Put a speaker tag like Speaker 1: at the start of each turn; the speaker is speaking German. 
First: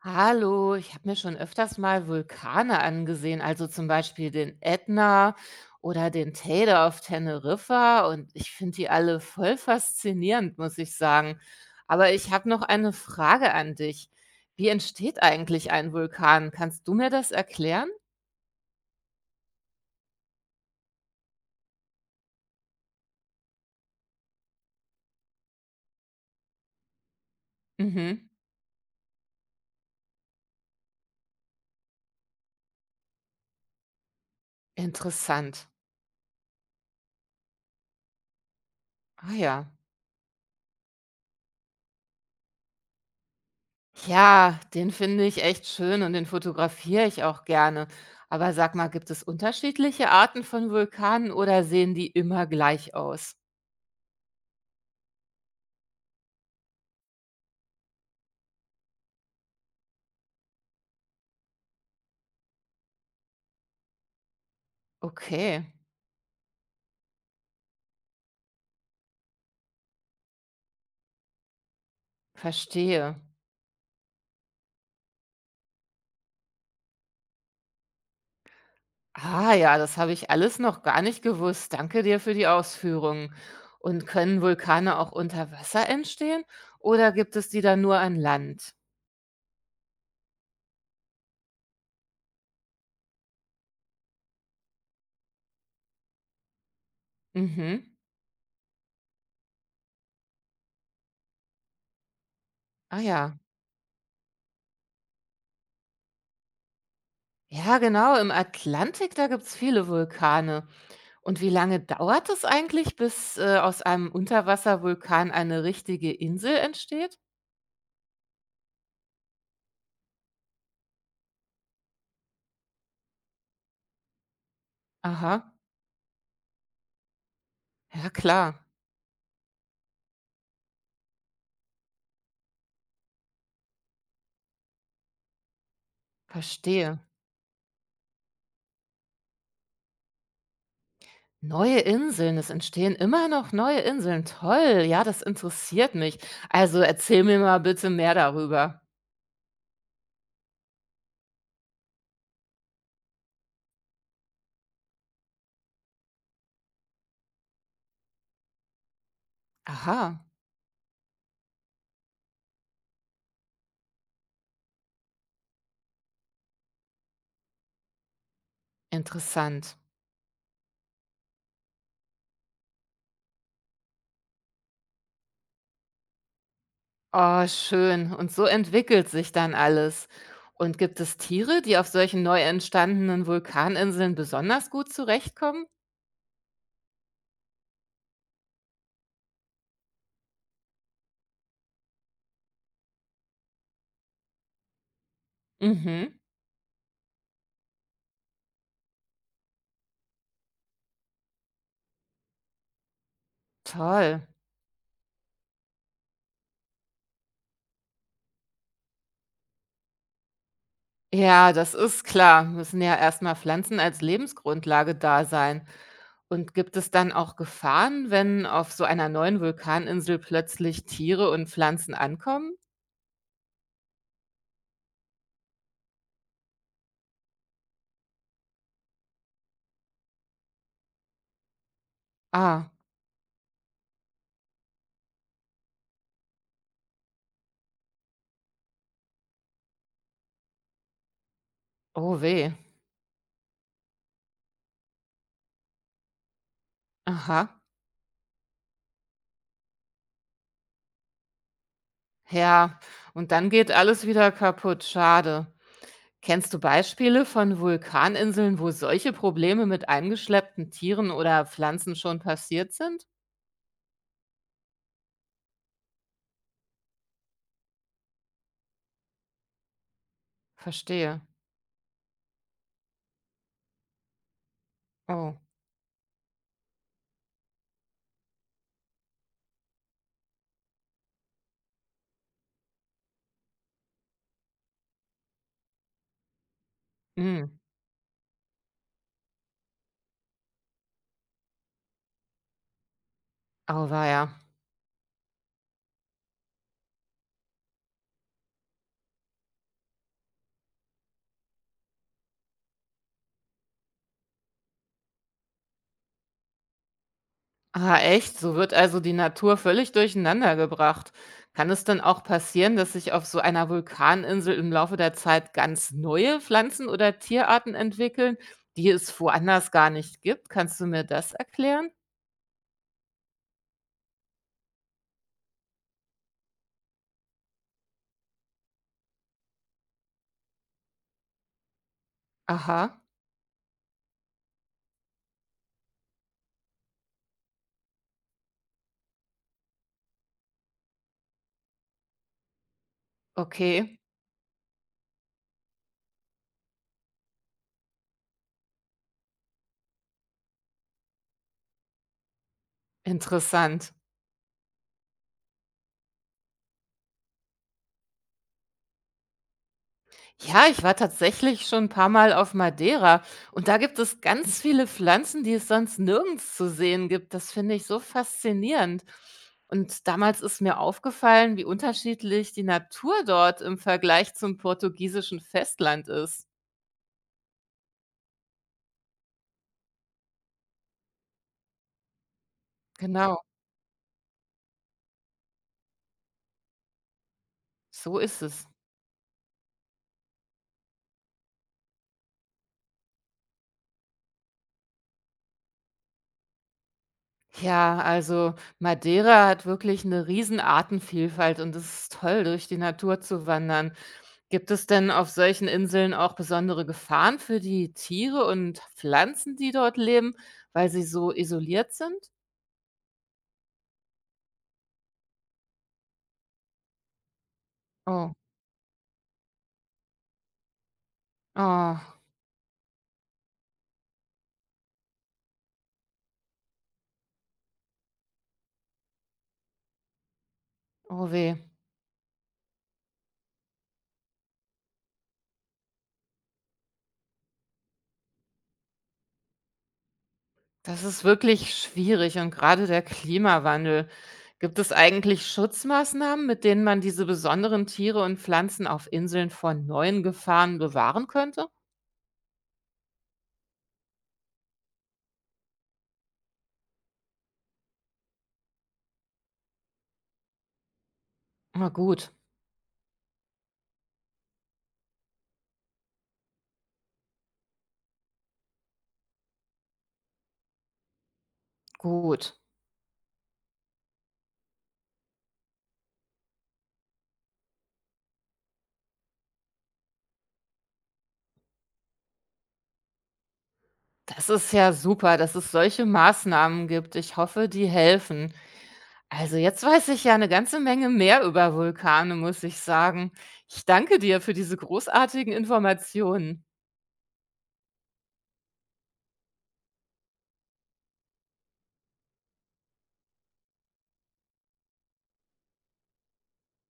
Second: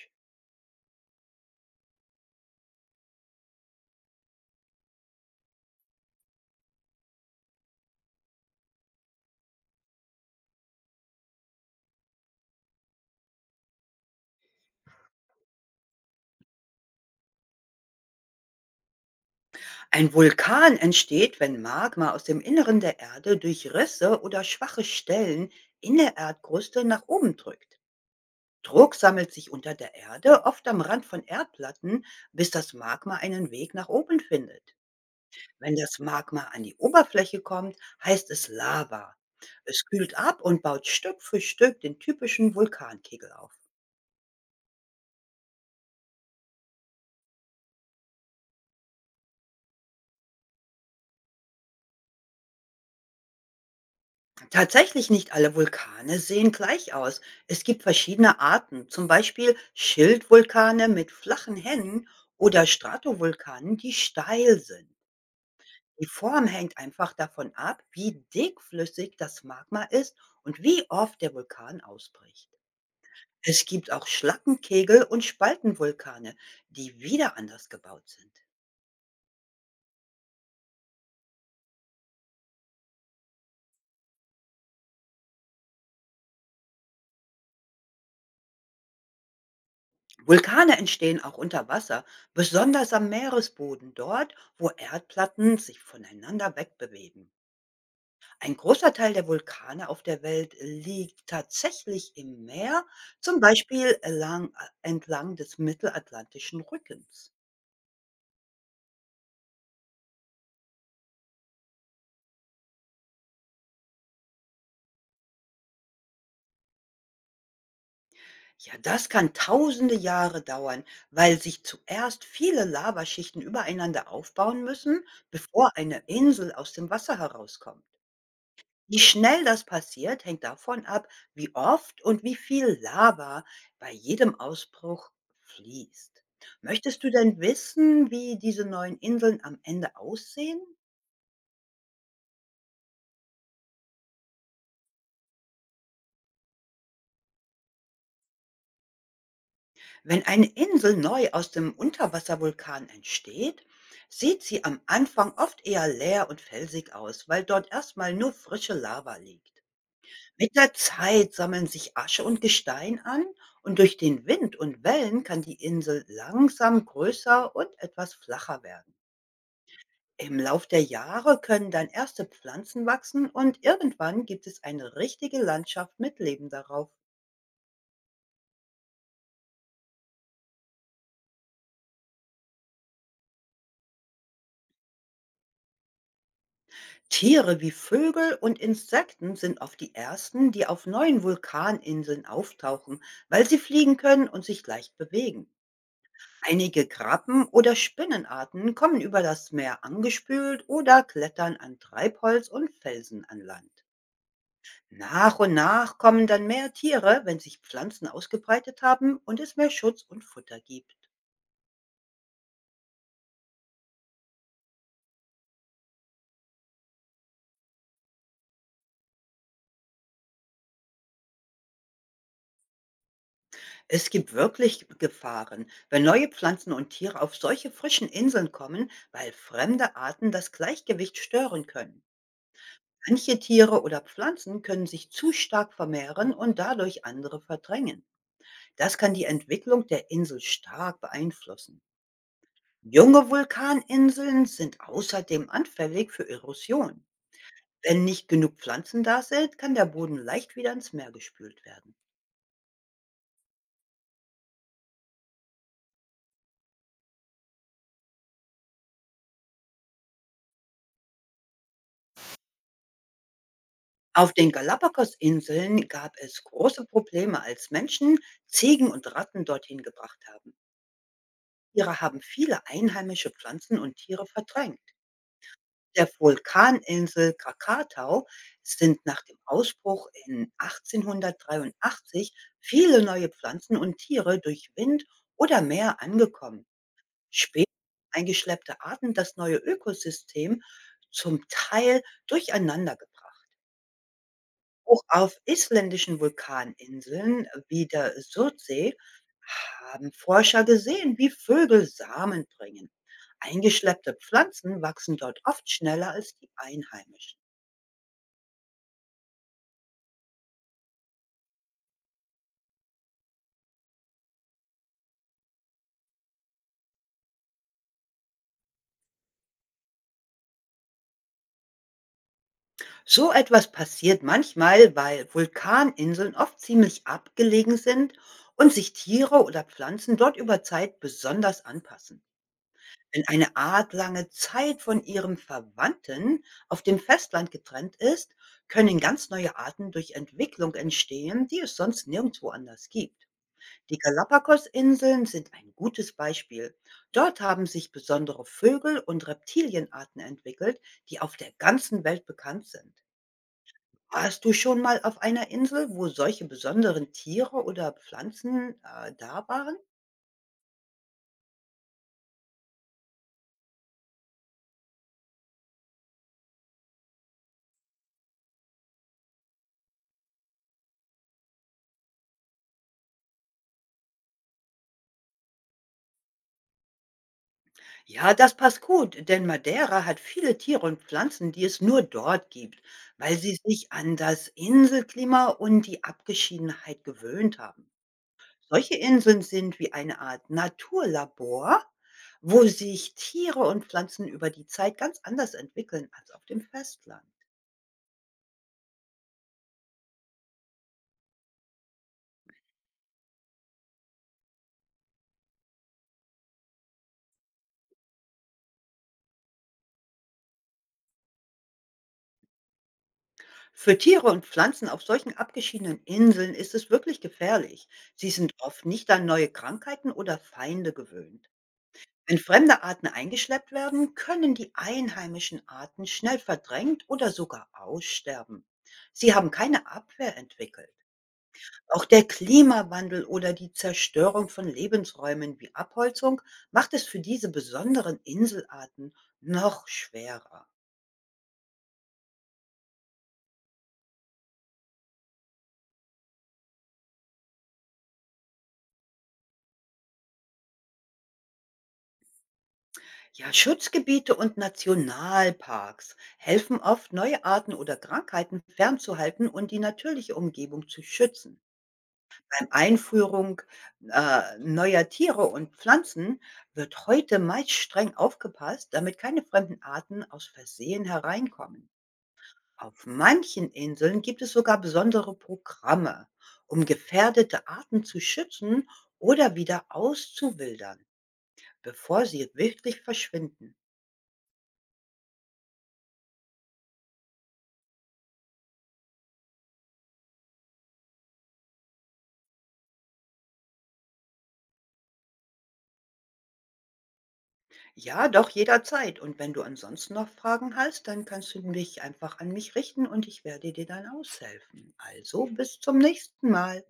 Speaker 1: Hallo, ich habe mir schon öfters mal Vulkane angesehen, also zum Beispiel den Ätna oder den Teide auf Teneriffa und ich finde die alle voll faszinierend, muss ich sagen. Aber ich habe noch eine Frage an dich. Wie entsteht eigentlich ein Vulkan? Kannst du mir das erklären?
Speaker 2: Ein Vulkan entsteht, wenn Magma aus dem Inneren der Erde durch Risse oder schwache Stellen in der Erdkruste nach oben drückt.
Speaker 1: Mhm.
Speaker 2: Druck sammelt sich unter der Erde, oft am Rand von Erdplatten, bis das Magma einen Weg nach oben findet.
Speaker 1: Interessant.
Speaker 2: Wenn das Magma an die Oberfläche kommt, heißt es Lava.
Speaker 1: Ah ja.
Speaker 2: Es kühlt ab und baut Stück für Stück den typischen Vulkankegel auf.
Speaker 1: Ja, den finde ich echt schön und den fotografiere ich auch gerne. Aber sag mal, gibt es unterschiedliche Arten von Vulkanen oder sehen die immer gleich aus?
Speaker 2: Tatsächlich nicht alle Vulkane sehen gleich aus. Es gibt verschiedene Arten, zum Beispiel Schildvulkane mit flachen Hängen oder Stratovulkanen, die steil sind.
Speaker 1: Okay,
Speaker 2: Die Form hängt einfach davon ab, wie dickflüssig das Magma ist und wie oft der Vulkan ausbricht.
Speaker 1: verstehe.
Speaker 2: Es gibt auch Schlackenkegel und Spaltenvulkane, die wieder anders gebaut sind.
Speaker 1: Ah ja, das habe ich alles noch gar nicht gewusst. Danke dir für die Ausführungen. Und können Vulkane auch unter Wasser entstehen oder gibt es die dann nur an Land?
Speaker 2: Vulkane entstehen auch unter Wasser, besonders am Meeresboden, dort, wo Erdplatten sich voneinander wegbewegen.
Speaker 1: Mhm.
Speaker 2: Ein großer Teil der Vulkane auf der Welt liegt tatsächlich im Meer,
Speaker 1: Ah ja.
Speaker 2: zum Beispiel entlang des mittelatlantischen Rückens.
Speaker 1: Ja, genau, im Atlantik, da gibt es viele Vulkane. Und wie lange dauert es eigentlich, bis, aus einem Unterwasservulkan eine richtige Insel entsteht?
Speaker 2: Ja, das kann tausende Jahre dauern, weil sich zuerst viele Lavaschichten übereinander aufbauen müssen,
Speaker 1: Aha,
Speaker 2: bevor eine Insel aus dem Wasser herauskommt.
Speaker 1: ja klar,
Speaker 2: Wie schnell das passiert, hängt davon ab, wie oft und wie viel Lava bei jedem Ausbruch fließt.
Speaker 1: verstehe.
Speaker 2: Möchtest du denn wissen, wie diese neuen Inseln am Ende aussehen?
Speaker 1: Neue Inseln, es entstehen immer noch neue Inseln. Toll, ja, das interessiert mich. Also erzähl mir mal bitte mehr darüber.
Speaker 2: Wenn eine Insel neu aus dem Unterwasservulkan entsteht, sieht sie am Anfang oft eher leer und felsig aus, weil dort erstmal nur frische Lava liegt.
Speaker 1: Aha,
Speaker 2: Mit der Zeit sammeln sich Asche und Gestein an und durch den Wind und Wellen kann die Insel langsam größer und etwas flacher werden.
Speaker 1: interessant.
Speaker 2: Im Lauf der Jahre können dann erste Pflanzen wachsen und irgendwann gibt es eine richtige Landschaft mit Leben darauf.
Speaker 1: Oh, schön. Und so entwickelt sich dann alles. Und gibt es Tiere, die auf solchen neu entstandenen Vulkaninseln besonders gut zurechtkommen?
Speaker 2: Tiere wie Vögel und Insekten sind oft die ersten, die auf neuen Vulkaninseln auftauchen, weil sie fliegen können und sich leicht bewegen.
Speaker 1: Mhm,
Speaker 2: Einige Krabben oder Spinnenarten kommen über das Meer angespült oder klettern an Treibholz und Felsen an Land.
Speaker 1: toll.
Speaker 2: Nach und nach kommen dann mehr Tiere, wenn sich Pflanzen ausgebreitet haben und es mehr Schutz und Futter gibt.
Speaker 1: Ja, das ist klar. Müssen ja erstmal Pflanzen als Lebensgrundlage da sein. Und gibt es dann auch Gefahren, wenn auf so einer neuen Vulkaninsel plötzlich Tiere und Pflanzen ankommen?
Speaker 2: Es gibt wirklich Gefahren, wenn neue Pflanzen und Tiere auf solche frischen Inseln kommen, weil fremde Arten das Gleichgewicht stören können.
Speaker 1: Ah,
Speaker 2: Manche Tiere oder Pflanzen können sich zu stark vermehren und dadurch andere verdrängen. Das kann die Entwicklung der Insel stark beeinflussen.
Speaker 1: oh weh.
Speaker 2: Junge Vulkaninseln sind außerdem anfällig für Erosion.
Speaker 1: Aha.
Speaker 2: Wenn nicht genug Pflanzen da sind, kann der Boden leicht wieder ins Meer gespült werden.
Speaker 1: Ja, und dann geht alles wieder kaputt. Schade. Kennst du Beispiele von Vulkaninseln, wo solche Probleme mit eingeschleppten Tieren oder Pflanzen schon passiert sind?
Speaker 2: Auf den Galapagos-Inseln gab es große Probleme, als Menschen Ziegen und Ratten dorthin gebracht haben.
Speaker 1: Verstehe.
Speaker 2: Tiere haben viele einheimische Pflanzen und Tiere verdrängt.
Speaker 1: Oh.
Speaker 2: Der Vulkaninsel Krakatau sind nach dem Ausbruch in 1883 viele neue Pflanzen und Tiere durch Wind oder Meer angekommen.
Speaker 1: Mm.
Speaker 2: Später eingeschleppte Arten das neue Ökosystem zum Teil durcheinander gebracht.
Speaker 1: Auweia.
Speaker 2: Auch auf isländischen Vulkaninseln wie der Surtsee haben Forscher gesehen, wie Vögel Samen bringen. Eingeschleppte Pflanzen wachsen dort oft schneller als die einheimischen.
Speaker 1: Ah, echt? So wird also die Natur völlig durcheinandergebracht. Kann es denn auch passieren, dass sich auf so einer Vulkaninsel im Laufe der Zeit ganz neue Pflanzen oder Tierarten entwickeln, die es woanders gar nicht gibt? Kannst du mir das erklären?
Speaker 2: So etwas passiert manchmal, weil Vulkaninseln oft ziemlich abgelegen sind und sich Tiere oder Pflanzen dort über Zeit besonders anpassen.
Speaker 1: Aha,
Speaker 2: Wenn eine Art lange Zeit von ihrem Verwandten auf dem Festland getrennt ist, können ganz neue Arten durch Entwicklung entstehen, die es sonst nirgendwo anders gibt.
Speaker 1: okay,
Speaker 2: Die Galapagos-Inseln sind ein gutes Beispiel. Dort haben sich besondere Vögel- und Reptilienarten entwickelt, die auf der ganzen Welt bekannt sind.
Speaker 1: interessant.
Speaker 2: Warst du schon mal auf einer Insel, wo solche besonderen Tiere oder Pflanzen da waren?
Speaker 1: Ja, ich war tatsächlich schon ein paar Mal auf Madeira und da gibt es ganz viele Pflanzen, die es sonst nirgends zu sehen gibt. Das finde ich so faszinierend. Und damals ist mir aufgefallen, wie unterschiedlich die Natur dort im Vergleich zum portugiesischen Festland ist.
Speaker 2: Ja, das passt gut, denn Madeira hat viele Tiere und Pflanzen, die es nur dort gibt, weil
Speaker 1: Genau,
Speaker 2: sie sich an das Inselklima und die Abgeschiedenheit gewöhnt haben.
Speaker 1: so ist es.
Speaker 2: Solche Inseln sind wie eine Art Naturlabor, wo sich Tiere und Pflanzen über die Zeit ganz anders entwickeln als auf dem Festland.
Speaker 1: Ja, also Madeira hat wirklich eine riesen Artenvielfalt und es ist toll, durch die Natur zu wandern. Gibt es denn auf solchen Inseln auch besondere Gefahren für die Tiere und Pflanzen, die dort leben, weil sie so isoliert sind?
Speaker 2: Für Tiere und Pflanzen auf solchen abgeschiedenen Inseln ist es wirklich gefährlich. Sie
Speaker 1: Oh,
Speaker 2: sind oft nicht an neue Krankheiten oder Feinde gewöhnt.
Speaker 1: oh,
Speaker 2: Wenn fremde Arten eingeschleppt werden, können die einheimischen Arten schnell verdrängt oder sogar aussterben. Sie haben keine Abwehr entwickelt.
Speaker 1: oh weh.
Speaker 2: Auch der Klimawandel oder die Zerstörung von Lebensräumen wie Abholzung macht es für diese besonderen Inselarten noch schwerer.
Speaker 1: Das ist wirklich schwierig und gerade der Klimawandel. Gibt es eigentlich Schutzmaßnahmen, mit denen man diese besonderen Tiere und Pflanzen auf Inseln vor neuen Gefahren bewahren könnte?
Speaker 2: Ja, Schutzgebiete und Nationalparks helfen oft, neue Arten oder Krankheiten fernzuhalten und die natürliche Umgebung zu schützen.
Speaker 1: Na gut,
Speaker 2: Beim Einführung neuer Tiere und Pflanzen wird heute meist streng aufgepasst, damit keine fremden Arten aus Versehen hereinkommen.
Speaker 1: gut.
Speaker 2: Auf manchen Inseln gibt es sogar besondere Programme, um gefährdete Arten zu schützen oder wieder auszuwildern, bevor sie wirklich verschwinden.
Speaker 1: Das ist ja super, dass es solche Maßnahmen gibt. Ich hoffe, die helfen. Also jetzt weiß ich ja eine ganze Menge mehr über Vulkane, muss ich sagen. Ich danke dir für diese großartigen Informationen.
Speaker 2: Ja, doch jederzeit. Und wenn du ansonsten noch Fragen hast, dann kannst du dich einfach an mich richten und ich werde dir dann aushelfen. Also bis zum nächsten Mal.